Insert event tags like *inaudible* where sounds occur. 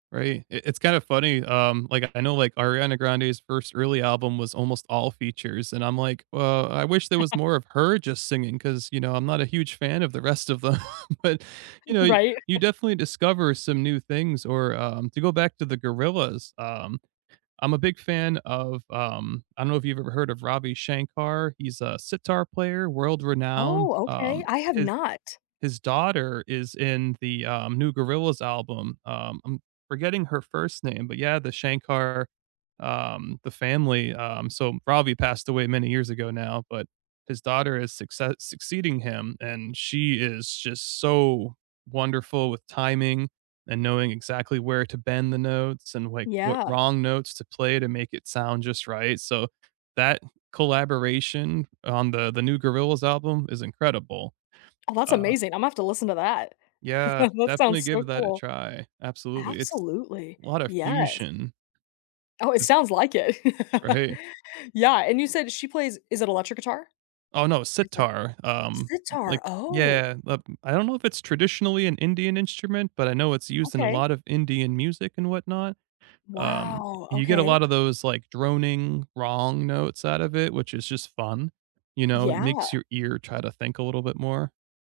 Right, I it's kinda funny, um, like, I know, like, Ariana Grande's first early album was almost all features, and I'm like, "Well, I wish there was *laughs* more of her just singing," 'cause, you know, I'm not a huge fan of the rest of them. But, you know, y Right. you *chuckles* definitely discover some new things. Or, um, to go back to the Gorillaz, um, I'm a big fan of, um I don't know if you've ever heard of Ravi Shankar. He's a sitar player, world-renowned, Oh, okay. um, I have his not. his daughter is in the, uh, new Gorillaz album. Um, I'm forgetting her first name, but, yeah, the Shankar, um, the family, um So Ravi passed away many years ago now, but his daughter is succe succeeding him, and she is just so wonderful with timing and knowing exactly where to bend the notes and, like, what Yeah. wrong notes to play to make it sound just right. So that collaboration on the the new Gorillaz album is incredible. Oh, that's Uh amazing. I’m have to listen to that. Yeah, *chuckles* That sounds definitely so give that a cool. try. Absolutely. It's Absolutely. lotta Yes. fusion. Oh, it sounds like it. Or *laughs* hey Yeah, and you said she plays is it electric guitar? Oh, no, It's not Sitar, um, Sitar. like, Oh. yeah *unintelligible* I don't know if it's traditionally an Indian instrument, but I know it's used in a Okay. lot of Indian music and whatnot. Um, Wow, you get a okay. lotta those, like, droning wrong notes out of it, which is just fun, you know? It Yeah. makes your ear try to think a little bit more.